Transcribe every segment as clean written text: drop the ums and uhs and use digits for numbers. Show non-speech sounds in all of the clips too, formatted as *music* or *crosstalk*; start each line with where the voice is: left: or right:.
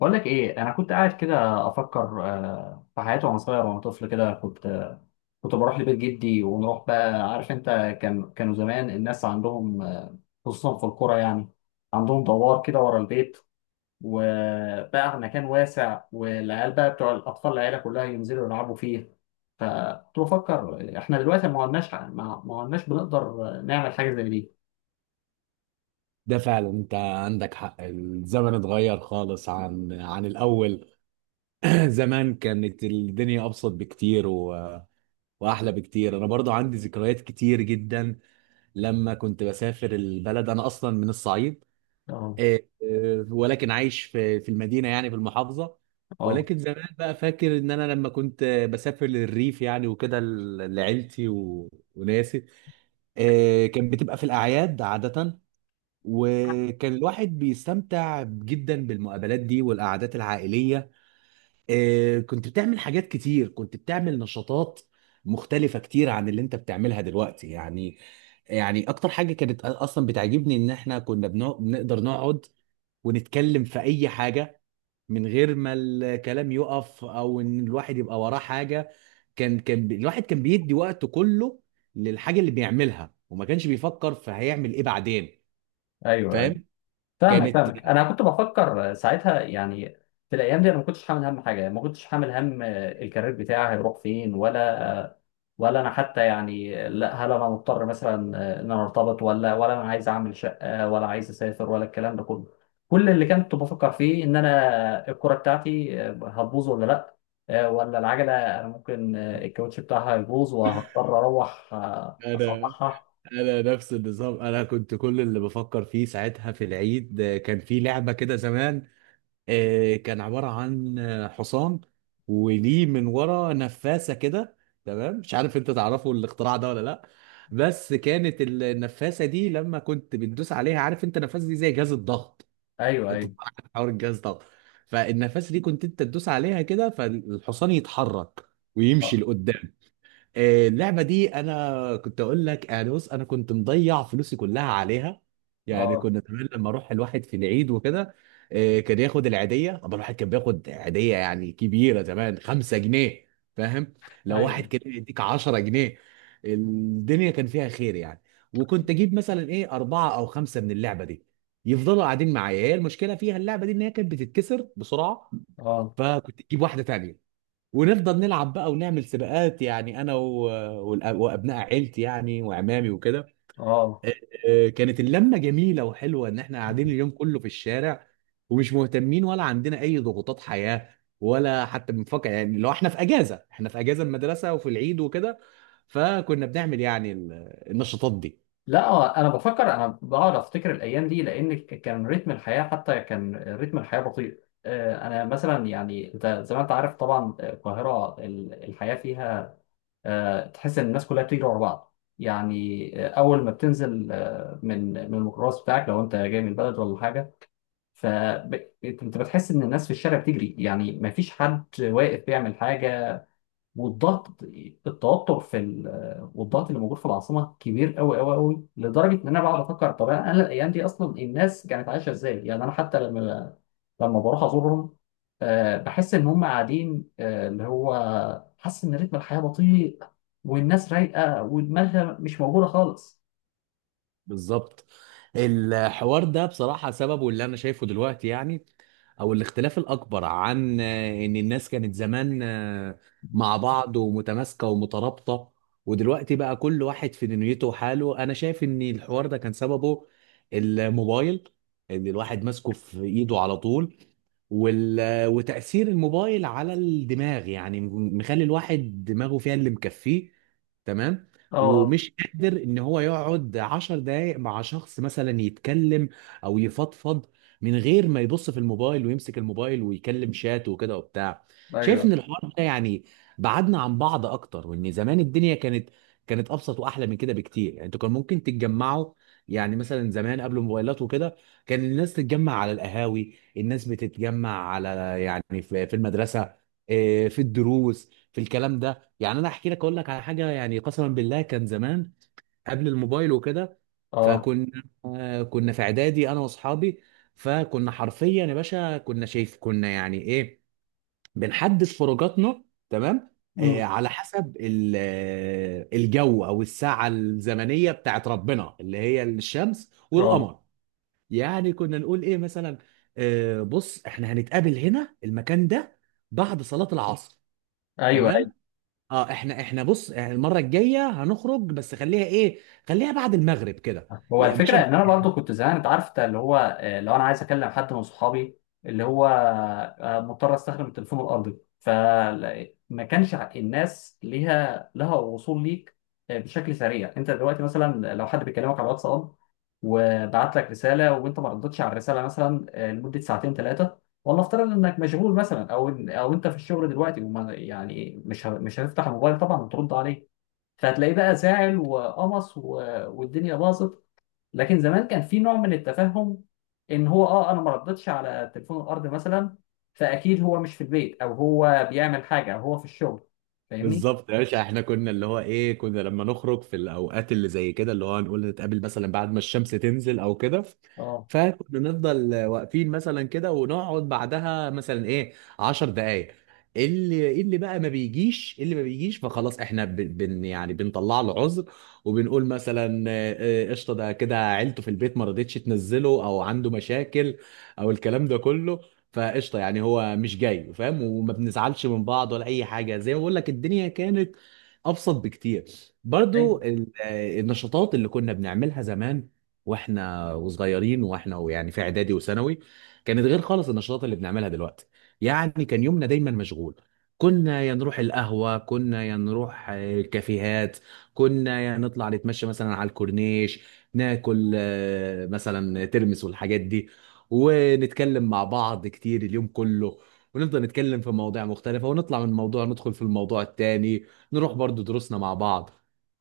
left: بقول لك ايه، انا كنت قاعد كده افكر في حياتي وانا صغير وانا طفل كده. كنت بروح لبيت جدي ونروح، بقى عارف انت. كانوا زمان الناس عندهم خصوصا في القرى، يعني عندهم دوار كده ورا البيت وبقى مكان واسع، والعيال بقى بتوع الاطفال العيله كلها ينزلوا يلعبوا فيه. فكنت بفكر احنا دلوقتي ما عدناش بنقدر نعمل حاجه زي دي.
right: ده فعلا انت عندك حق، الزمن اتغير خالص عن الاول. *clears throat* زمان كانت الدنيا ابسط بكتير واحلى بكتير. انا برضو عندي ذكريات كتير جدا لما كنت بسافر البلد، انا اصلا من الصعيد.
left: اه،
right: إيه، إيه، ولكن عايش في المدينة، يعني في المحافظة.
left: اه،
right: ولكن زمان بقى فاكر ان انا لما كنت بسافر للريف يعني وكده لعيلتي وناسي. إيه، كان بتبقى في الاعياد عادة، وكان الواحد بيستمتع جدا بالمقابلات دي والقعدات العائلية. كنت بتعمل حاجات كتير، كنت بتعمل نشاطات مختلفة كتير عن اللي انت بتعملها دلوقتي يعني. يعني اكتر حاجة كانت اصلا بتعجبني ان احنا كنا بنقدر نقعد ونتكلم في اي حاجة من غير ما الكلام يقف او ان الواحد يبقى وراه حاجة. الواحد كان بيدي وقته كله للحاجة اللي بيعملها، وما كانش بيفكر في هيعمل ايه بعدين.
left: ايوه.
right: فاهم.
left: فاهمك
right: كانت
left: فاهمك، انا كنت بفكر ساعتها، يعني في الايام دي انا ما كنتش حامل هم حاجه، يعني ما كنتش حامل هم الكارير بتاعي هيروح فين ولا انا حتى، يعني لا، هل انا مضطر مثلا ان انا ارتبط؟ ولا انا عايز اعمل شقه، ولا عايز اسافر، ولا الكلام ده كله. كل اللي كنت بفكر فيه ان انا الكوره بتاعتي هتبوظ ولا لا، ولا العجله انا ممكن الكاوتش بتاعها يبوظ وهضطر اروح
right: انا
left: اصلحها.
right: انا نفس النظام. انا كنت كل اللي بفكر فيه ساعتها في العيد، كان في لعبه كده زمان، كان عباره عن حصان وليه من ورا نفاسه كده. تمام، مش عارف انت تعرفوا الاختراع ده ولا لا. بس كانت النفاسه دي لما كنت بتدوس عليها، عارف انت النفاسه دي زي جهاز الضغط،
left: ايوه،
right: انت
left: ايوه،
right: طبعاً عارف حوار الجهاز الضغط. فالنفاسه دي كنت انت تدوس عليها كده، فالحصان يتحرك
left: اه،
right: ويمشي لقدام. اللعبة دي أنا كنت أقول لك يعني، بص أنا كنت مضيع فلوسي كلها عليها. يعني
left: آه،
right: كنا زمان لما أروح الواحد في العيد وكده، كان ياخد العيدية، طبعا الواحد كان بياخد عيدية يعني كبيرة زمان، 5 جنيه. فاهم؟ لو واحد
left: ايوه،
right: كان يديك 10 جنيه الدنيا كان فيها خير يعني. وكنت أجيب مثلا إيه أربعة أو خمسة من اللعبة دي يفضلوا قاعدين معايا. هي المشكلة فيها اللعبة دي إن هي كانت بتتكسر بسرعة،
left: اه،
right: فكنت تجيب واحدة تانية، ونفضل نلعب بقى ونعمل سباقات يعني انا وابناء عيلتي يعني وعمامي وكده.
left: اه،
right: آه، كانت اللمه جميله وحلوه ان احنا قاعدين اليوم كله في الشارع ومش مهتمين ولا عندنا اي ضغوطات حياه، ولا حتى بنفكر يعني، لو احنا في اجازه، احنا في اجازه المدرسه وفي العيد وكده، فكنا بنعمل يعني النشاطات دي.
left: لا. هو انا بفكر، انا بقعد افتكر الايام دي، لان كان رتم الحياه، حتى كان رتم الحياه بطيء. انا مثلا يعني، انت زي ما انت عارف طبعا، القاهره الحياه فيها تحس ان الناس كلها بتجري ورا بعض، يعني اول ما بتنزل من الميكروباص بتاعك لو انت جاي من البلد ولا حاجه، فانت بتحس ان الناس في الشارع بتجري، يعني ما فيش حد واقف بيعمل حاجه. والضغط، التوتر في والضغط اللي موجود في العاصمه كبير قوي قوي قوي، لدرجه ان انا بقعد افكر طب انا الايام دي اصلا الناس كانت عايشه ازاي؟ يعني انا حتى لما بروح ازورهم، بحس ان هم قاعدين، اللي هو حاسس ان رتم الحياه بطيء، والناس رايقه ودماغها مش موجوده خالص.
right: بالظبط، الحوار ده بصراحة سببه اللي أنا شايفه دلوقتي يعني، أو الاختلاف الأكبر عن، إن الناس كانت زمان مع بعض، ومتماسكة ومترابطة، ودلوقتي بقى كل واحد في دنيته وحاله. أنا شايف إن الحوار ده كان سببه الموبايل، إن الواحد ماسكه في إيده على طول. وال... وتأثير الموبايل على الدماغ يعني مخلي الواحد دماغه فيها اللي مكفيه. تمام.
left: اه،
right: ومش قادر ان هو يقعد عشر دقايق مع شخص مثلا يتكلم او يفضفض من غير ما يبص في الموبايل ويمسك الموبايل ويكلم شات وكده وبتاع. شايف ان
left: ايوه،
right: الحوار ده يعني بعدنا عن بعض اكتر، وان زمان الدنيا كانت ابسط واحلى من كده بكتير. يعني انتوا كان ممكن تتجمعوا، يعني مثلا زمان قبل الموبايلات وكده كان الناس تتجمع على القهاوي، الناس بتتجمع على، يعني في المدرسه. إيه، في الدروس، في الكلام ده يعني، انا احكي لك اقول لك على حاجه، يعني قسما بالله كان زمان قبل الموبايل وكده،
left: اه،
right: فكنا كنا في اعدادي انا واصحابي، فكنا حرفيا يا باشا، كنا شايف كنا يعني ايه، بنحدد خروجاتنا. تمام.
left: امم،
right: على حسب الجو او الساعه الزمنيه بتاعت ربنا اللي هي الشمس
left: اه،
right: والقمر. يعني كنا نقول ايه مثلا، بص احنا هنتقابل هنا المكان ده بعد صلاة العصر.
left: ايوه.
right: تمام. اه احنا بص، يعني المرة الجاية هنخرج، بس خليها ايه، خليها بعد المغرب كده.
left: هو
right: يا
left: الفكرة
right: باشا،
left: إن أنا برضو كنت زمان، أنت عارف، أنت اللي هو، لو أنا عايز أكلم حد من صحابي، اللي هو مضطر أستخدم التليفون الأرضي. فما كانش الناس لها وصول ليك بشكل سريع. أنت دلوقتي مثلا لو حد بيكلمك على الواتساب وبعت لك رسالة وأنت ما ردتش على الرسالة مثلا لمدة ساعتين ثلاثة، والله افترض إنك مشغول مثلا، أو أنت في الشغل دلوقتي، وما يعني مش هتفتح الموبايل طبعا وترد عليه. فهتلاقيه بقى زعل وقمص والدنيا باظت. لكن زمان كان في نوع من التفهم ان هو اه انا ما ردتش على تليفون الارض مثلا، فاكيد هو مش في البيت، او هو بيعمل حاجه، او هو في الشغل. فاهمني.
right: بالظبط يا باشا، احنا كنا اللي هو ايه، كنا لما نخرج في الاوقات اللي زي كده، اللي هو نقول نتقابل مثلا بعد ما الشمس تنزل او كده،
left: اه،
right: فكنا نفضل واقفين مثلا كده ونقعد بعدها مثلا ايه 10 دقايق، اللي بقى ما بيجيش، اللي ما بيجيش فخلاص احنا ب- بن يعني بنطلع له عذر. وبنقول مثلا قشطه، ده كده عيلته في البيت ما رضتش تنزله، او عنده مشاكل، او الكلام ده كله، فقشطه يعني هو مش جاي، فاهم، وما بنزعلش من بعض ولا اي حاجه. زي ما بقول لك الدنيا كانت ابسط بكتير.
left: ايوه،
right: برضو النشاطات اللي كنا بنعملها زمان واحنا وصغيرين، واحنا يعني في اعدادي وثانوي، كانت غير خالص النشاطات اللي بنعملها دلوقتي. يعني كان يومنا دايما مشغول، كنا يا نروح القهوة، كنا يا نروح الكافيهات، كنا يا نطلع نتمشى مثلا على الكورنيش، ناكل مثلا ترمس والحاجات دي، ونتكلم مع بعض كتير اليوم كله، ونفضل نتكلم في مواضيع مختلفة ونطلع من موضوع ندخل في الموضوع التاني، نروح برضو دروسنا مع بعض.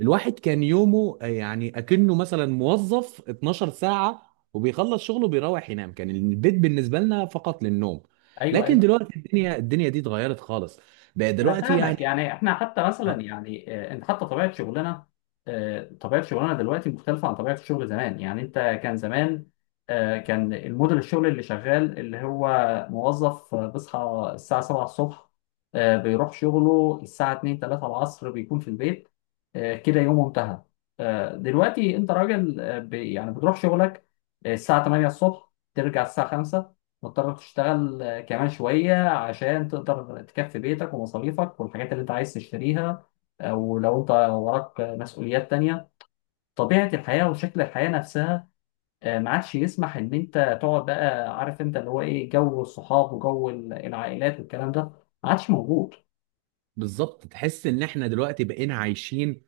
right: الواحد كان يومه يعني أكنه مثلا موظف 12 ساعة، وبيخلص شغله بيروح ينام. كان البيت بالنسبة لنا فقط للنوم.
left: ايوه،
right: لكن
left: ايوه.
right: دلوقتي الدنيا، دي اتغيرت خالص. بقى
left: انا
right: دلوقتي
left: فاهمك،
right: يعني،
left: يعني احنا حتى مثلا يعني، انت حتى طبيعه شغلنا، طبيعه شغلنا دلوقتي مختلفه عن طبيعه الشغل زمان، يعني انت كان زمان، كان الموديل الشغل اللي شغال اللي هو موظف، بيصحى الساعه 7 الصبح، بيروح شغله الساعه 2 3 العصر، بيكون في البيت. كده يومه انتهى. دلوقتي انت راجل، يعني بتروح شغلك الساعه 8 الصبح، ترجع الساعه 5، مضطر تشتغل كمان شوية عشان تقدر تكفي بيتك ومصاريفك والحاجات اللي انت عايز تشتريها، او لو انت وراك مسؤوليات تانية. طبيعة الحياة وشكل الحياة نفسها ما عادش يسمح ان انت تقعد، بقى عارف انت اللي هو ايه، جو الصحاب وجو العائلات والكلام ده ما عادش موجود.
right: بالظبط، تحس ان احنا دلوقتي بقينا عايشين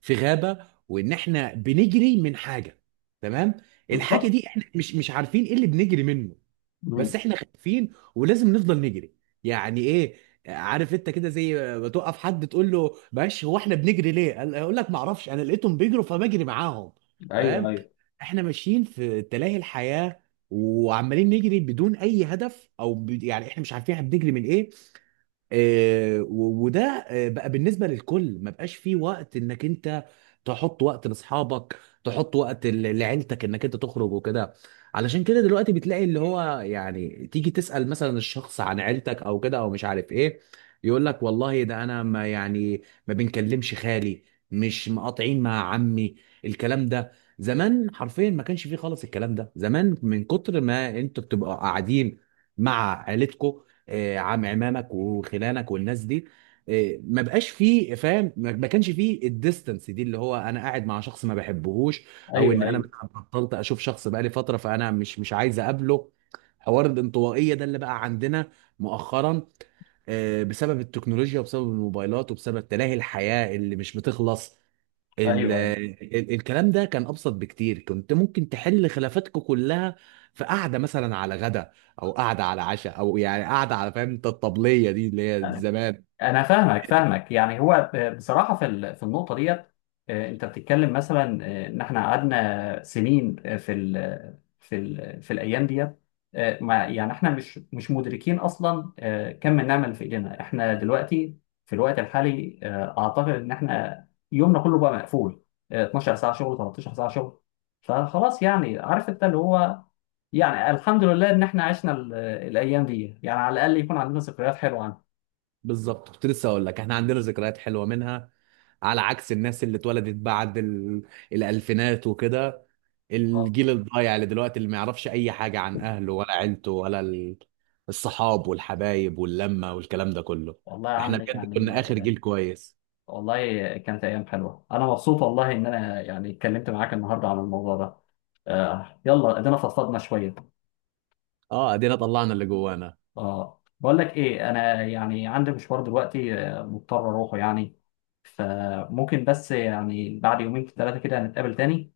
right: في غابة، وان احنا بنجري من حاجة. تمام. الحاجة
left: بالظبط.
right: دي احنا مش عارفين ايه اللي بنجري منه، بس
left: مم.
right: احنا خايفين ولازم نفضل نجري. يعني ايه، عارف انت كده، زي ما توقف حد تقول له معلش، هو احنا بنجري ليه، يقول لك ما اعرفش، انا لقيتهم بيجروا فبجري معاهم. فاهم.
left: ايوه، ايوه،
right: احنا ماشيين في تلاهي الحياة، وعمالين نجري بدون اي هدف او يعني احنا مش عارفين احنا بنجري من ايه. وده بقى بالنسبه للكل، ما بقاش فيه وقت انك انت تحط وقت لاصحابك، تحط وقت لعيلتك، انك انت تخرج وكده. علشان كده دلوقتي بتلاقي اللي هو، يعني تيجي تسال مثلا الشخص عن عيلتك او كده او مش عارف ايه، يقول لك والله ده انا ما يعني، ما بنكلمش خالي، مش مقاطعين مع عمي، الكلام ده. زمان حرفيا ما كانش فيه خالص الكلام ده. زمان من كتر ما انتوا بتبقوا قاعدين مع عيلتكم، عمامك وخلانك والناس دي. ما بقاش فيه، فاهم، ما كانش فيه الديستنس دي اللي هو انا قاعد مع شخص ما بحبهوش، او ان
left: ايوه،
right: انا
left: ايوه،
right: بطلت اشوف شخص بقالي فتره، فانا مش عايز اقابله. حوار الانطوائيه ده اللي بقى عندنا مؤخرا بسبب التكنولوجيا وبسبب الموبايلات وبسبب تلاهي الحياه اللي مش بتخلص. ال
left: ايوه،
right: ال الكلام ده كان ابسط بكتير، كنت ممكن تحل خلافاتكم كلها في قعده مثلا على غدا، او قعده على عشاء، او يعني قعده على، فاهم انت، الطبليه دي اللي هي
left: ايوه.
right: زمان.
left: انا فاهمك فاهمك، يعني هو بصراحه في في النقطه ديت، انت بتتكلم مثلا ان احنا قعدنا سنين في الايام ديت، ما يعني احنا مش مدركين اصلا كم النعمه اللي في ايدينا احنا دلوقتي في الوقت الحالي. اعتقد ان احنا يومنا كله بقى مقفول، 12 ساعه شغل، 13 ساعه شغل. فخلاص، يعني عارف انت اللي هو، يعني الحمد لله ان احنا عشنا الايام دي، يعني على الاقل يكون عندنا ذكريات حلوه
right: بالظبط، كنت لسه اقول لك احنا عندنا ذكريات حلوه منها، على عكس الناس اللي اتولدت بعد الالفينات وكده،
left: عنها.
right: الجيل الضايع اللي دلوقتي، اللي ما يعرفش اي حاجه عن اهله ولا عيلته ولا الصحاب والحبايب واللمه والكلام ده كله.
left: والله يا
right: احنا
left: عم،
right: بجد
left: يعني
right: كنا اخر جيل كويس.
left: والله كانت أيام حلوة. أنا مبسوط والله إن أنا يعني اتكلمت معاك النهاردة عن الموضوع ده. يلا، ادينا فضفضنا شوية.
right: اه، ادينا طلعنا اللي جوانا.
left: اه، بقول لك إيه، أنا يعني عندي مشوار دلوقتي مضطر أروحه يعني، فممكن بس يعني بعد يومين ثلاثة كده نتقابل تاني.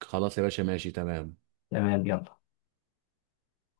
right: خلاص يا باشا، ماشي، تمام.
left: تمام، يلا.